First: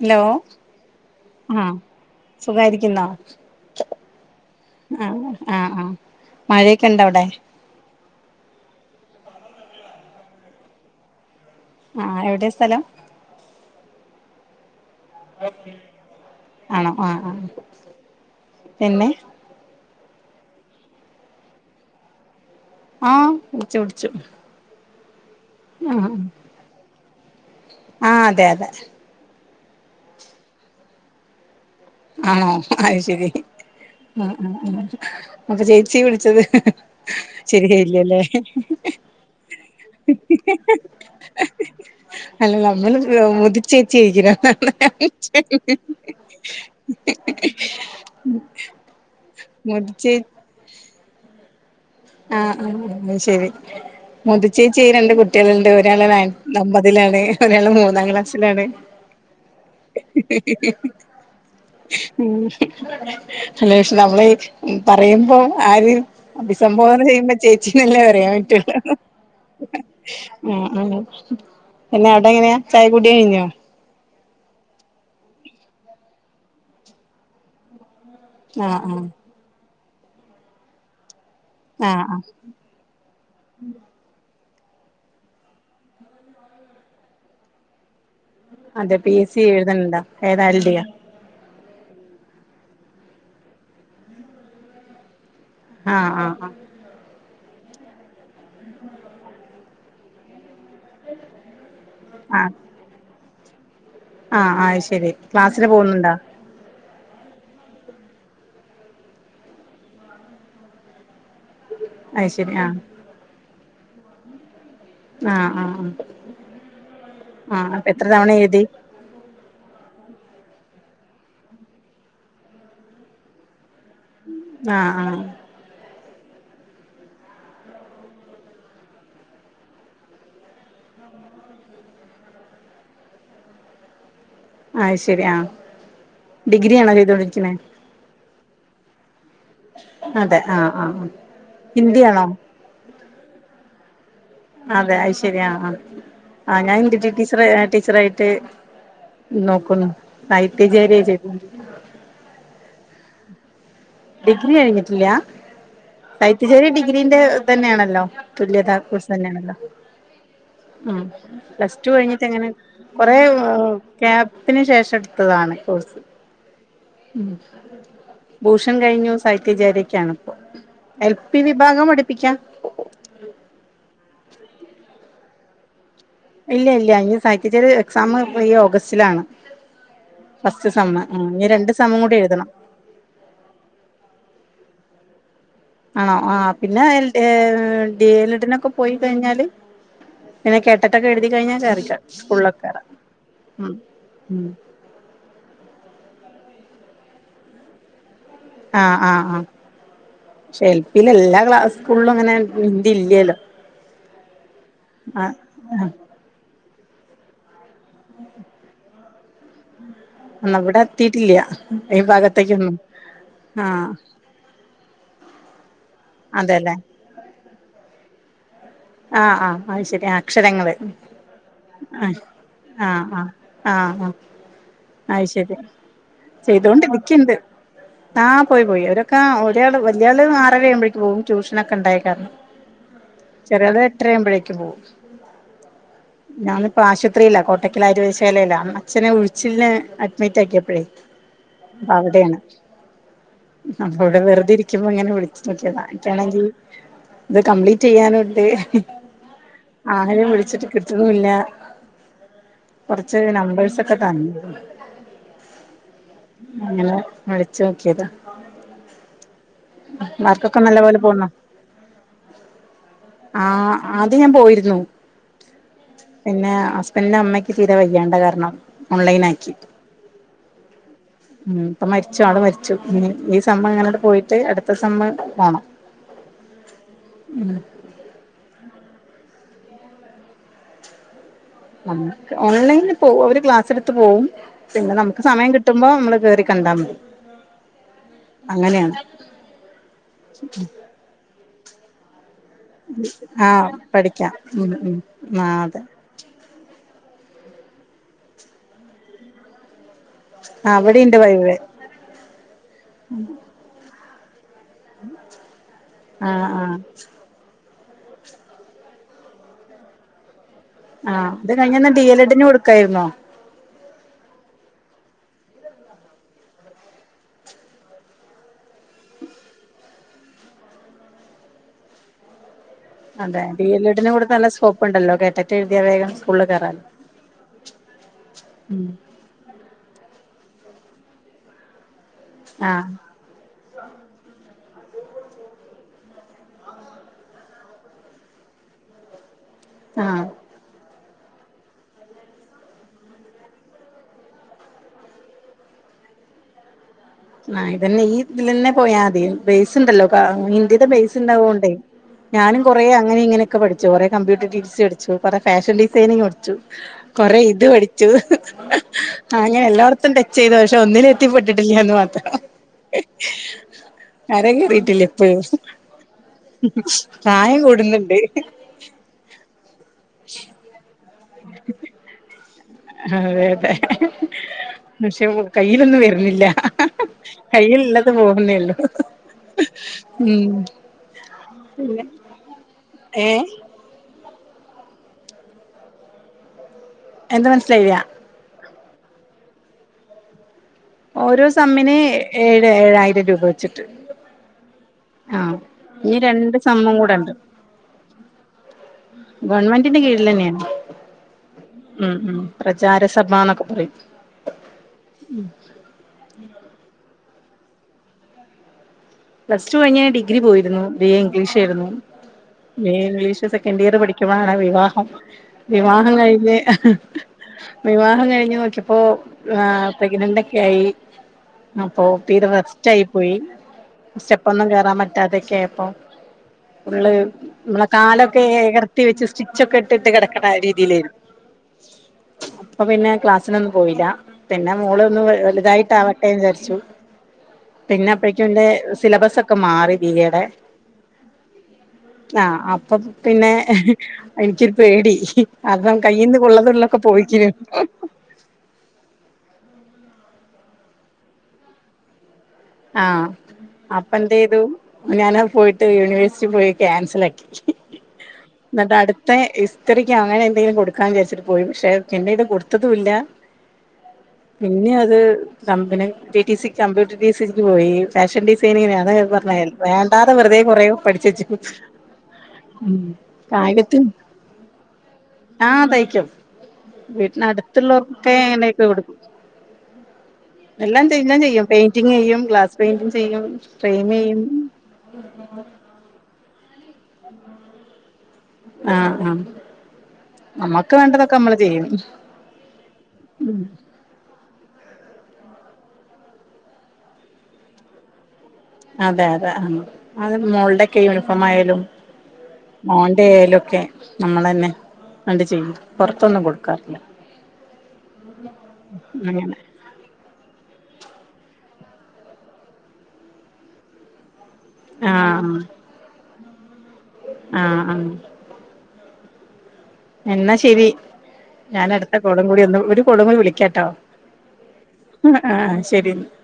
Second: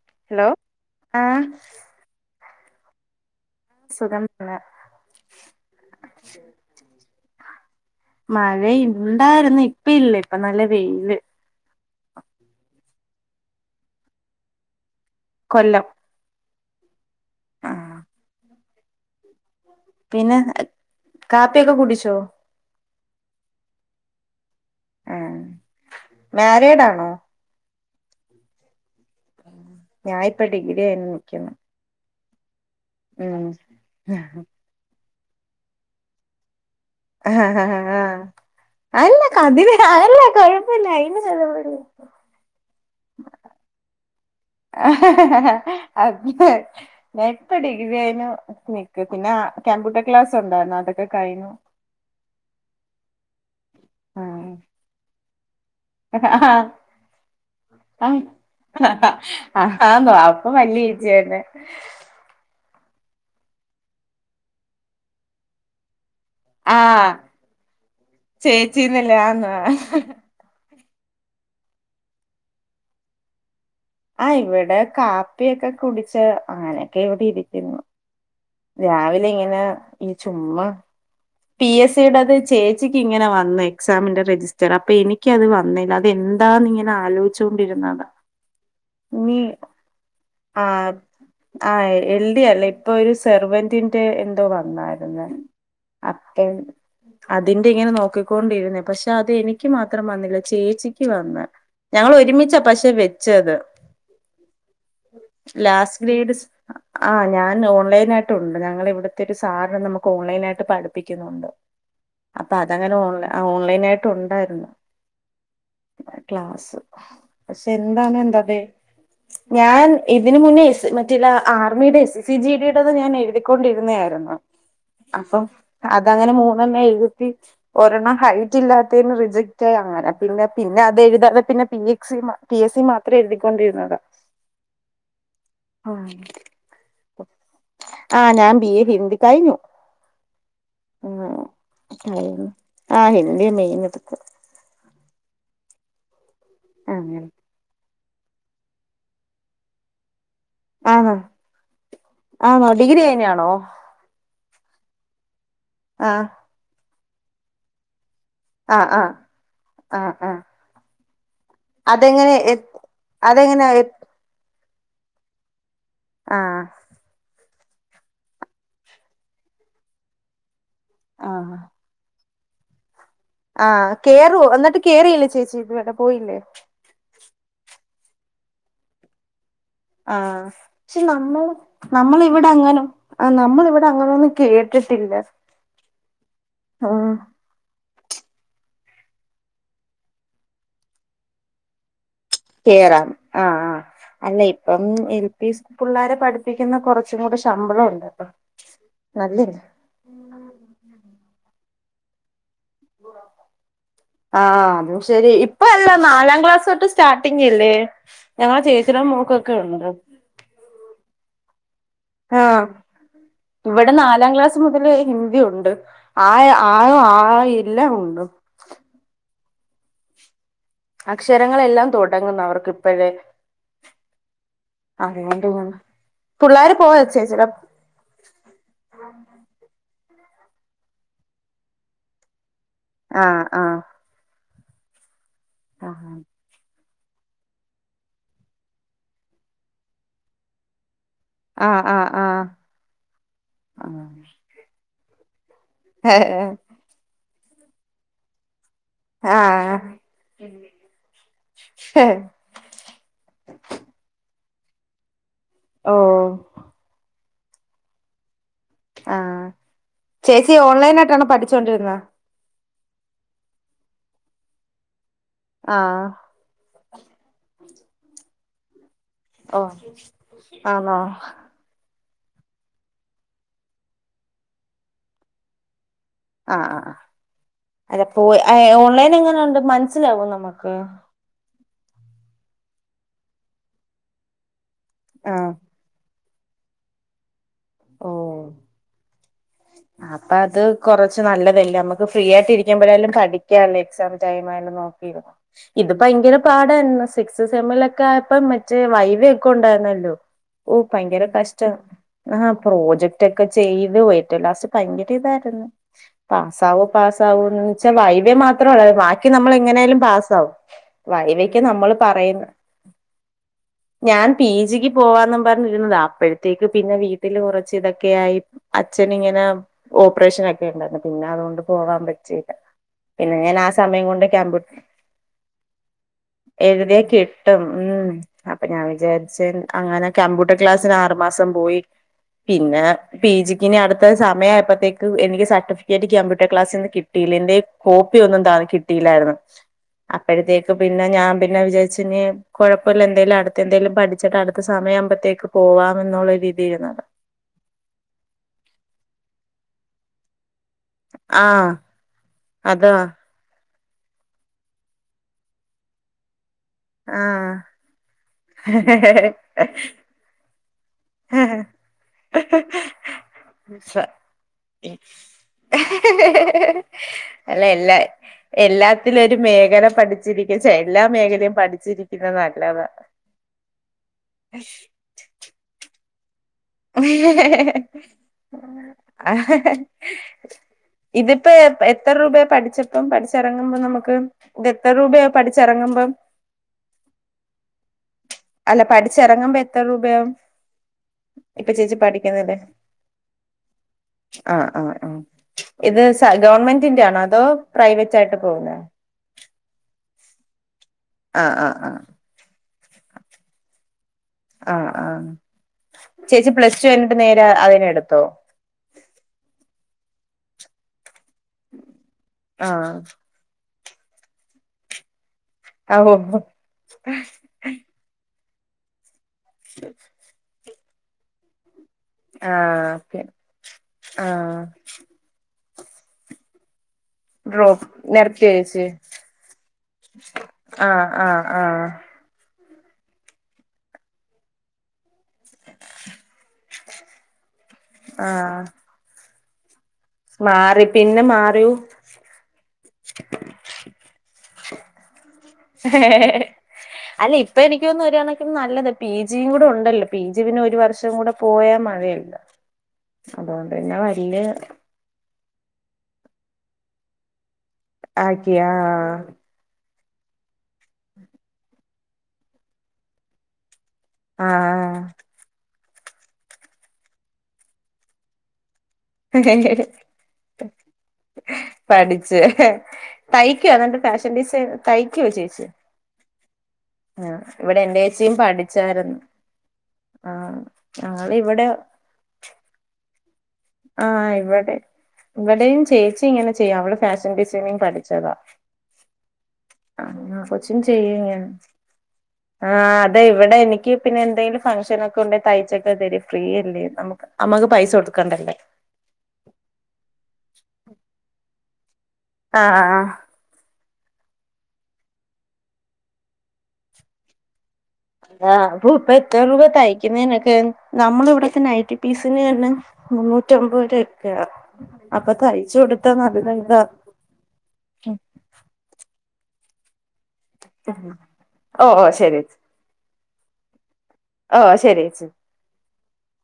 Hello ആഹ് ആ സുഖാരിക്കുന്നോ? സുഖം തന്നെ ആഹ ആഹ് ആഹ് മഴയൊക്കെ ഉണ്ട അവിടെ മഴ ഇണ്ടായിുന്ന് ഇപ്പ ഇല്ല ഇപ്പ നല്ല വെയില് ആഹ് എവിടെ സ്ഥലം? കൊല്ലം ആണോ ആഹ് ആ പിന്നെ? പിന്നെ കാപ്പിയൊക്കെ കുടിച്ചോ? ആഹ് കുടിച്ചു കുടിച്ചു ഉം ആഹ് മാരീഡ് ആണോ? ആഹ് അതെ അതെ ഞാനിപ്പ ഡിഗ്രി കയിഞ് നിൽക്കുന്നു ആണോ അത് ശരി ഉം ഉം ഉം അപ്പൊ ചേച്ചി വിളിച്ചത് ഹ് ഹ് ആഹ് ആഹ് ആഹ് അല്ല കതി അല്ല കുഴപ്പില്ല അയിന് ചിലവള്ള അല്ല നമ്മള് മുതിച്ചേച്ചരിക്കണം ഹ് ആഹ് ആഹ് ഹ് അത് ഹ് ഞാൻ ഇപ്പ ഡിഗ്രി കഴിഞ്ഞ് നിക്ക് പിന്നെ കമ്പ്യൂട്ടർ മുതിച്ചേ ക്ലാസ് ഉണ്ട് ണ്ടാർന്നു അതൊക്കെ കഴഞ്ഞു ആഹ് ശരി ആഹ് മുതിച്ചേചിയായ് രണ്ട് കു ട്ടിലുണ്ട് ഒരാള് ന ഒമ്പതിലാണ് ഒരാള് മൂന്നാം ക്ലാസ്സിലാണ് ആഹ് ഹ് ആഹാന്നോ അപ്പൊ വലിയ ചേച്ചിന്നെ ഉം അല്ല പക്ഷെ നമ്മള് പറയുമ്പോ ആര് സംഭവം ആഹ് അറിയുമ്പോൾ ചേച്ചിക്ക് അറിയാൻ പറ്റുലാ ചേച്ചിന്നില്ല ആന്ന് ഉം ഉം പിന്നെ അവിടെ എങ്ങനെയാ ചായ കുടി കഴിഞ്ഞോ? ആ ഇവിടെ കാപ്പിയൊക്കെ കുടിച്ച് അങ്ങനെയൊക്കെ ഇവിടെ ഇരിക്കുന്നു ആഹ് ആഹ് രാവിലെ ഇങ്ങനെ ഈ ചുമ്മാ പി എസ് ആഹ് ആഹ് സിയുടെത് ചേച്ചിക്ക് ഇങ്ങനെ വന്നു എക്സാമിന്റെ രജിസ്റ്റ റ്ററ് എനിക്ക അത് വന്നില്ല അത് എന്താന്ന് ഇങ്ങെ ആലോചിച്ചുകൊണ്ടിരുന്നതാ അതെ പി എസ് സി എഴുതണ്ട ഏതാ എൽ ഡിയ? ആഹ് എൽ ഡി അല്ല ഇപ്പൊ ഒരു സെർവന്റിന്റെ എന്തോ വന്നായിരുന്നു ആഹ് ആഹ് ആഹ് അപ്പം അതിന്റെ ഇങ്ങനെ നോക്കിക്കൊണ്ടിരുന്നേ പക്ഷെ അത് എനിക്ക് മാത്രം വന്നില്ല ചേച്ചി ക്ക് വന്ന് ഞങ്ങൾ ആഹ് ഒരുമിച്ചാ പക്ഷെ വെച്ചത് ആഹ് ആയ്ശരി. ക്ലാസ്സിന് പോകുന്നുണ്ട? ആഹ് ഞാൻ ഓൺലൈനായിട്ടുണ്ട് ഞങ്ങള ഇവിടുത്തെ ഒരു സാര്‍ നമുക്ക് ഓൺലൈനായിട്ട് പഠിപ്പിക്കുന്നുണ്ട് അത് ശരി അപ്പൊ ആഹ് അതങ്ങനെ ഓൺല ഓൺലൈൻ ആയിട്ട് ഉണ്ടായിരുന്നു ആഹ് ആഹ് ആഹ് ക്ലാസ്. പക്ഷെ ആഹ് അപ്പൊ എത്ര എന്താണ് തവണ എന്താത്? എഴുതി ഞാൻ ഇതിന് മുന്നേ എസ് മറ്റില്ല ആർമിയുടെ എസ് സി ജി ഡിയുടെ ഞാൻ എഴുതിക്കൊണ്ടിരുന്നായിരു ന്നു ആഹ് ആഹ് അപ്പം അതങ്ങനെ മൂന്നെണ്ണഴുതി ഒരെണ്ണം ഹൈറ്റ് ഇല്ലാത്തന് റിജക്റ്റ് ആയി അങ്ങനെ പിന്നെ പിന്നെ അത് എഴുതാതെ പിന്നെ പി എക്സി മ പി എസ് സി മാത്രം എഴുതിക്കൊണ്ടിരുന്നതാ അഹ് ശരിയാ ഡിഗ്രി ആണോ ചെയ്തൊണ്ടിരിക്കനേ ആന്ന് ഞാൻ ബിഎ ഹിന്ദി കഴിഞ്ഞു അതെ ആഹ് ആഹ് ആ് ഹിന്ദി ആണോ ആഹ് ഹിന്ദി മെയൻ എടുക്കുവ അതെ അത് യ്ശരിയ ആഹ് ഞാൻ എയ്ട്ട് അങ്ങനെ ടീച്ചർ ടീച്ചറായിട്ട് നോക്കുന്നു [unintelligible] ആഹ് ഡിഗ്രി കഴിഞ്ഞ ആണോ ഡിഗ്രി കഴിഞ്ഞിട്ടില്ല ആ സൈത്യശേരി ഡിഗ്രീന്റെ തന്നെയാണല്ലോ തുല്യതാ ആ ആ തന്നെയല്ലെ ആ ആ ഉം പ്ലസ് ടു കഴിഞ്ഞിട്ട് അതെങ്ങനെ എങ്ങനെ എ കു കുറെ അതെങ്ങനെ എ ക്യാപ് ത്തിന് ശേഷം എടുത്തതാണ് കോഴ്സ് ആഹ് ഉം ഭൂഷൺ കഴിഞ്ഞു സൈത്യാചാാര്യക്കാാണ് ഇപ്പൊ എൽ പി ആഹ് വിഭാഗം പഠപ്പിക്കാം ആഹ് കേയറു എന്നിട്ട് കേയറിയില്ലേ ചേച്ചി ഇവിടെ ഇല്ല ഇല്ല അഹ് സഹിച്ചിച്ചരു എക്സാം ഈ ഓഗസ്റ്റിലാണ് ആഹ് ഫസ്റ്റ് പക്ഷെ സെമ്മ് നമ്മൾ ഇനി രണ്ട് സെമ്മും കൂടി നമ്മൾ ഇവിടെ എഴുതണം അങ്ങനെ ആഹ് നമ്മള ഇവിടെ അങ്ങനെൊന്നും കേട്ടിട്ടില്ല ആണോ ആഹ് പിന്നെ ആഹ് എ ഡി എൽഡ പോയി കഴിഞ്ഞാല് പിന്നെ കെട്ടിട്ടൊക്കെ എഴുതി കഴിഞ്ഞാൽ സതിക്കാം കേറാം ആഹ് ആഹ് ഉം അല്ല അപ്പം എൽ പി പിള്ളേരെ പഠിപ്പിക്കുന്ന കുറച്ചും കൂടെ ശമ്പളം ഉണ്ടല്ലോ ആഹ് ആഹ് ആഹ് പക്ഷെ എൽ പിയില എല്ലാ ക്ലാസ്കിലും അങ്ങനെ ഹിന്ദി ഇല്ലല്ലോ ആഹ് അത് ആഹ് ശരിയ ഇപ്പ അല്ല ആഹ് നാലാം ക്ലാസ് തൊട്ട് സ്റ്റാർട്ടിങ്ല്ലേ ഞങ്ങ ചേച്ചിയുടെ മൂക്കൊക്കെ ഉണ്ട് എന്ന അവിടെ എത്തിട്ടില്ല ഈ ആഹ് ഭാഗത്തേക്കൊന്നും ആഹ് മുതൽ ഹിന്ദി ഉണ്ട് ആഹ് അതെല്ലേ ആയ ആല്ല ഉണ്ട് ആഹ് ആ്ഹ് അത് ശരി ആഹ് അക്ഷരങ്ങള് അക്ഷരങ്ങളെല്ലാം ആഹ് തുടങ്ങുന്നു അവർക്ക് ആഹ് ഇപ്പോഴേ ആഹ് ആഹ് ആഹ് അതുകൊണ്ട് അയ്ശരി പിള്ളേര് ചെയ്തോണ്ട് പോയോ ഇരിക്കണ്ട്. ചേച്ചിടെ ആഹ് പോയി പോയി അവരൊക്കെ ഒരാള് വല്യാള് ആറരഴുമ്പോഴേക്ക് പോകും, ട്യൂഷനൊക്കെ ഉണ്ടായ കാരണം. ആഹ് ആഹ് ചെറിയോള് എട്ടരഴുമ്പോഴേക്കും പോവും ഞാൻ ഇപ്പൊ ആശുപത്രിയില, കോട്ടയ്ക്കൽ ആര്യ വൈദ്യശാലയില അച്ഛനെ ഉഴിച്ചിലിന് അഡ്മിറ്റ് ആക്കിയപ്പോഴേ ആഹ് അപ്പോ ആഹ് അവിടെയാണ് ആഹ് ഇവിടെ വെറുതെരിക്ക ക്കുമ്പോ ഇങ്ങനെ വിളിച്ചു നോക്കിയത ഇൻക്കാണെങ്കിൽ ഇത് കംപ്ലീറ്റ് ചെയ്യാനുണ്ട്. ആഹ് ആരെയും വിളിച്ചിട്ട് കിട്ടുണുല്ല. കുറച്ച് നമ്പഴ്സൊക്കെ കണ്ടു. ഓഹ്. അങ്ങനെ വിളിച്ചു നോക്കിയതാ. ആഹ് ചേച്ചി വർക്കൊക്കെ നല്ല ഓൺലൈൻ പോലെ ആയിട്ടണോ പോന്നോ പഠിച്ചോണ്ടിരുന്നത്. ആഹ് ആദ്യ ഞാൻ പോയിരുന്നു. ആഹ്. പിന്നെ ഹസ്ബൻഡിന്റെ അമ്മക്ക് തീരെ വയ്യേണ്ട കാരണം ഓൺലൈനായി. ഓഹ് ആണോ. ഇപ്പോ മരിച്ചു ആള് മരിച്ചു, ഈ സമ്മ് ഇങ്ങനണ്ട് പോയിട്ട് അടുത്ത സമ്മ് പോണം. ആഹ് ആഹ് അതപ്പോ ഓൺലൈൻ എങ്ങനണ്ട് മനസ്സിലാവോ നമ്മുക്ക്. ഓൺലൈനി പോവും അവര് ക്ലാസ് എടുത്ത് പോവും, പിന്നെ നമുക്ക് ആഹ് സമയം കിട്ടും. മ്പോ നമ്മള് കേറി കണ്ടാ മതി. ഓ അങ്ങനെയാണ് അപ്പോ അത് കൊറച്ച് നല്ലതല്ലേ, നമ്മുക്ക് ഫ്രീ ആയിട്ട് ഇരി ക്കുമ്പോഴേ ആഹ് പഠിക്കല്ലോ എക്സാം പഠിക്കാം ടൈം ഉം ആയാലും ഉം നോക്കി ആഹ് അതെ ഇ ഭയങ്കര പാടായിര്ന്നു സിക്സ് സെമ്മിലൊക്കെ ആയപ്പോ മറ്റേ വൈവെ ഒക്കെ ഉണ്ടായിരുന്നല്ലോ. ആഹ് ഓഹ് ഇവിടെണ്ട് ഭയങ്കര വൈവെ കഷ്ടം. ആഹ് പ്രോജക്റ്റൊക്കെ ചെയ്ത് ഏറ്റവും ലാസ്റ്റ് ഭയങ്കര ഇതായിരുന്നു ആഹ് ആഹ് പാസ്സാവോ പാസ്സ സാവോന്ന് വെച്ചാ വൈവെ മാത്രള്ളായി ബാക്കി നമ്മളെങ്ങനെലും പാസ്സാവും. ആഹ് ഇത് വൈവെക്ക് കഴിഞ്ഞന്നാ നമ്മള് ഡി എൽ എഡിന് പറയുന്ന. കൊടുക്കായിരുന്നോ ഞാൻ പി ജിക്ക് പോവാന്നും പറഞ്ഞിരുന്നതാ അപ്പഴത്തേക്ക് പിന്നെ വീ ട്ടില് കൊറച്ച് ഇതൊക്കെയായി അച്ഛന്ങ്ങനെ. ഓപ്പറേഷനൊക്കെ ഉണ്ടായിരുന്നു പിന്നെ അതുകൊണ്ട് പോവാാൻ പറ്റിയില്ല. പിന്നെ അതെ ഞാൻ ഡി ആ എൽ സമയം എഡിന് കൊണ്ട് കൊടുത്ത നല്ല കമ്പ്യൂ സ്കോപ്പ് ഉണ്ടല്ലോ കേട്ടിട്ട് എഴുതിയ വേഗം സ്കൂളിൽ കയറാലോ എഴുതിയാ കിട്ടും ഉം. അപ്പ ഞാ ഉം വിചാരിച്ച് അങ്ങനെ കമ്പ്യൂട്ടർ ക്ലാസ്സിന് ആറുമാസം പോയി. പിന്നെ ആഹ് പി ജിക്ക് ഇനി അടുത്ത സമയായപ്പത്തേക്ക് എനിക്ക് സർട്ടിഫിക്കറ്റ് ക്യമ്പ്യൂട്ടർ ക്ലാസ്ന്ന് കിട്ട ട്ടിലന്റെ കോപ്പി ഒന്നും ന്താ കിട്ടിയില്ലായിരുന്നു ആഹ് അപ്പഴത്തേ ക് പിന്നെ ഞാൻ പിന്നെ വിചാരിച്ചിനി. കൊഴപ്പല്ല എന്തേലും അടുത്തന്തെങ്കലും പഠിച്ചിട്ട് അടുത്ത സമയ ആകുമ്പത്തേക്ക് പോവാമെന്നുള്ള രീതിയിരുന്നാണ്. ആ ഇതന്നെ ഈ ഇതിലെന്നെ പോയാതി ബേസ് ണ്ടല്ലോ കാ ഇന്ത്യ ത ബേസ് ആഹ് ണ്ടാവോണ്ടേ ഞാനും കൊറേ അതാ അങ്ങനിം ങ്ങനെ. ക്ക പഠ്ച്ചു കൊറെ കമ്പ്യൂട്ടർ ടീ ടീ സി പഠിച്ചു കൊറെ ഫാഷൻ ഡിസൈനിങ് പഠ്ച്ചു. കൊറെ ആഹ് ഇത് പഠിച്ചു ആ അങ്ങനെ എല്ലായിടത്തും ടച്ചെയ്തു പക്ഷേ ഒന്നിലും. ത്തിപ്പെട്ടിട്ടില്ലാന്ന് മാത്രം. സ. കര കേറിയിട്ടില്ല ഇപ്പഴും പ്രായം അല്ല എല്ല കൂടുന്നുണ്ട് എല്ലാത്തിലും ഒരു മേഖല പഠിച്ചിരിക്കുക ചെ എല്ലാ മേഖലയും പഠിച്ചിരിക്കുന്ന‌ നല്ല. അതെ പക്ഷെ വു കയ്യിലൊന്നും വര്നില്ല. കയ്യിലുളളത് പോവുന്നേ ഉള്ളു ഉം. ഇതിപ്പെ പിന്നെ എത്ര രൂപയാ പഠിച്ചപ്പം ഏ പഠിച്ചിറങ്ങുമ്പോ നമുക്ക്. ഇതെത്ര രൂപയാവു പഠിച്ചെറങ്ങുമ്പം. എന്ത മനസ്സിലായില്ല. അല്ല പഠിച്ചെറങ്ങുമ്പ എത്ര രൂപയാവും? ഓരോ ഇപ്പൊ ചേച്ചി സമ്മിന് പഠിക്കുന്നില്ലേ ഏഴ് ഏഴായിരം രൂപ വെച്ചിട്ട്. ആഹ് ആഹ്. ആഹ് ഇത് ഇനി സ രണ്ട് സമ്മും ഗവൺമെന്റിന്റെ കൂടെ ആണോ ഉണ്ട് അതോ പ്രൈവറ്റ് ആയിട്ട് പോകെ. ഗവൺമെന്റിന്റെ കീഴിൽന്നെയാ. ആഹ് ആഹ് ആഹ്. പ്രചാര സഭന്നൊക്കെ പറയും. ആഹ് ആഹ് ചേച്ചി പ്ലസ് ടു കൈഞ്ഞിട്ട് നേരെ അതിനെടുത്തോ. പ്ലസ് ടു കഴിഞ് ഡിഗ്രി പോയിരുന്നു ബി എ ഇംഗ്ലീഷ് ഏര്ന്നു ആഹ് B A English second year പഠിക്കുമ്പഴാണ് വിവാഹം വിവാഹം ഓ കഴിഞ്ഞ്. വിവാഹം കഴിഞ്ഞ് നോക്ക്യപ്പോ ആ പ്രഗ്നന്റ് ഒക്കെ ആയി. അപ്പൊ തിരെ ആഹ് റെസ്റ്റായി ഓക്കെ പോയി. ആഹ് സ്റ്റപ്പൊന്നും കേറാൻ പറ്റാതൊക്കെയപ്പൊ ഫുള്ള്. മ്മള ഡ്രോപ്പ് കാലൊക്കെ നിർത്തിയോ ചേച്ചി എകർത്തി വെച്ച് സ്റ്റിച്ചൊക്കെ ഇട്ടിട്ട് കെടക്കണ ആഹ് രീതിയിലെര്ന്നു. ആഹ് ആഹ് പ്പ പിന്നെ ക്ലാസ്സിനൊന്നും പോയില്ല പിന്നെ മോളൊന്ന് വ വലുതായിട്ട് ആവട്ടെന്ന് വിചാരിച്ചു. പിന്നെ അപ്പഴേക്കും ന്റെ ആഹ് സിലബസൊക്കെ മാറി ബീയെ ടെ. മാറി പിന്നെ മാറിയൂ ആഹ് അപ്പം പിന്നെ എനിക്ക്യൊരു പേടി. കാരണം കയ്യിന്ന് കൊള്ളതുള്ളൊക്കെ അല്ല പോയിക്കിന് ഇപ്പ എനിക്ക് തോനുന്നു ഒരു കണക്കിന് നല്ലത്. പി ജിയും കൂടെ ഉണ്ടല്ലോ പി ജി പിന്നെ ഒരു വർഷം കൂടെ പോയാ മതിയല്ലോ. ആഹ് അപ്പന്തെയ്തു ഞാനത് പോയിട്ട് യൂണിവേഴ്സിറ്റി പോയി ക്യാൻസലാക്കി. ആക്കിയ ന്നട്ടടുത്തെ ഇസ്. സ്റ്ററിക്കൊ അങ്ങനെ എന്തെങ്കിലും കൊടുക്കാന്ന് വിചാരിച്ചിട്ട് പോയി പക്ഷെ പിന്നെ ഇത് കൊടുത്തതുംല്ലാ. ആ പിന്നി അത്. Company T T C computer T C സിക്ക് പോയി ഫാഷൻ ഡിസൈനിങ്ങിനാ അതാ ഞാൻ പറഞ്ഞത് ആഹ് വേണ്ടാതെ വെറുതെ കുറേ പഠിച്ച് വെച്ചിക്ക്‌ തയ്ക്കൊ എന്നട്ട് ഫാഷൻ ഡിസൈൻ തയ്ക്കുവോ ചേച്ചി ആ തയ്ക്കും ആ വീട്ടിന് ഇവിടെ എന്റെ ചേച്ചിയും അടുത്തുള്ളോർക്കൊക്കെ ഞാൻ തെയ്ച്ച് പഠിച്ചായിരുന്നു കൊടുക്കും ആ എല്ലാം ചെയ്യും ആള് ഞാൻ ഇവിടെ ചെയ്യും പെയിന്റിങ് ചെയ്യും ഗ്ലാസ് പെയിന്റിങ് ചെയ്യും ആ ഫ്രെയിം ചെയ്യും ഇവിടെ ഇവിടെയും ചേച്ചി ഇങ്ങനെ ചെയ്യും അവള് ഫാഷൻ ഡിസൈനിങ് പഠിച്ചതാ ആഹ് ആഹ് ആഹ് കൊച്ചും നമ്മക്ക് ചെയ്യും വേണ്ടതൊക്കെ ഇങ്ങനെ നമ്മള് ചെയ്യും ആഹ അതെ ഇവിടെ എനിക്ക് പിന്നെ എന്തെങ്കിലും ഫംഗ്ഷന് ഒക്കെ ഉണ്ടെ തയ്ച്ചൊക്കെ തരും ഫ്രീയല്ലേ നമ്മക്ക് നമ്മക്ക് പൈസ കൊടുക്കണ്ടല്ലേ അതെ അതെ ആഹ് അത് മോളുടെക്കെ യൂണിഫോം ആയാലും ആഹ് ആഹ് മോന്റെ ആയാലൊക്കെ നമ്മളെന്നെ അണ്ട് ചെയ്യും പൊറത്തൊന്നും കൊടുക്കാറില്ല ആഹ [unintelligible] എത്ര അങ്ങനെ രൂപ തയി തയ്ക്കുന്നതിനൊക്കെ നമ്മളെ ഇവിടെക്കെ നൈറ്റ് പിസിന് തന്നെ മുന്നൂറ്റിമ്പത് രൂപ ഒക്കെയാ അപ്പൊ ആഹ് തയ്ച്ചു കൊടുത്താ നല്ല ഇതാ ആഹ എന്നാ ശെരി ഞാൻ ഓഹ് ഓഹ് അടുത്ത ശരി കൊളും കൂടി ഒന്ന് ഒരു കോളും കൂടി വിളിക്കാട്ടോ ഒ ശരി ഏച്ചി ആ ആ ശെരി ന്നാ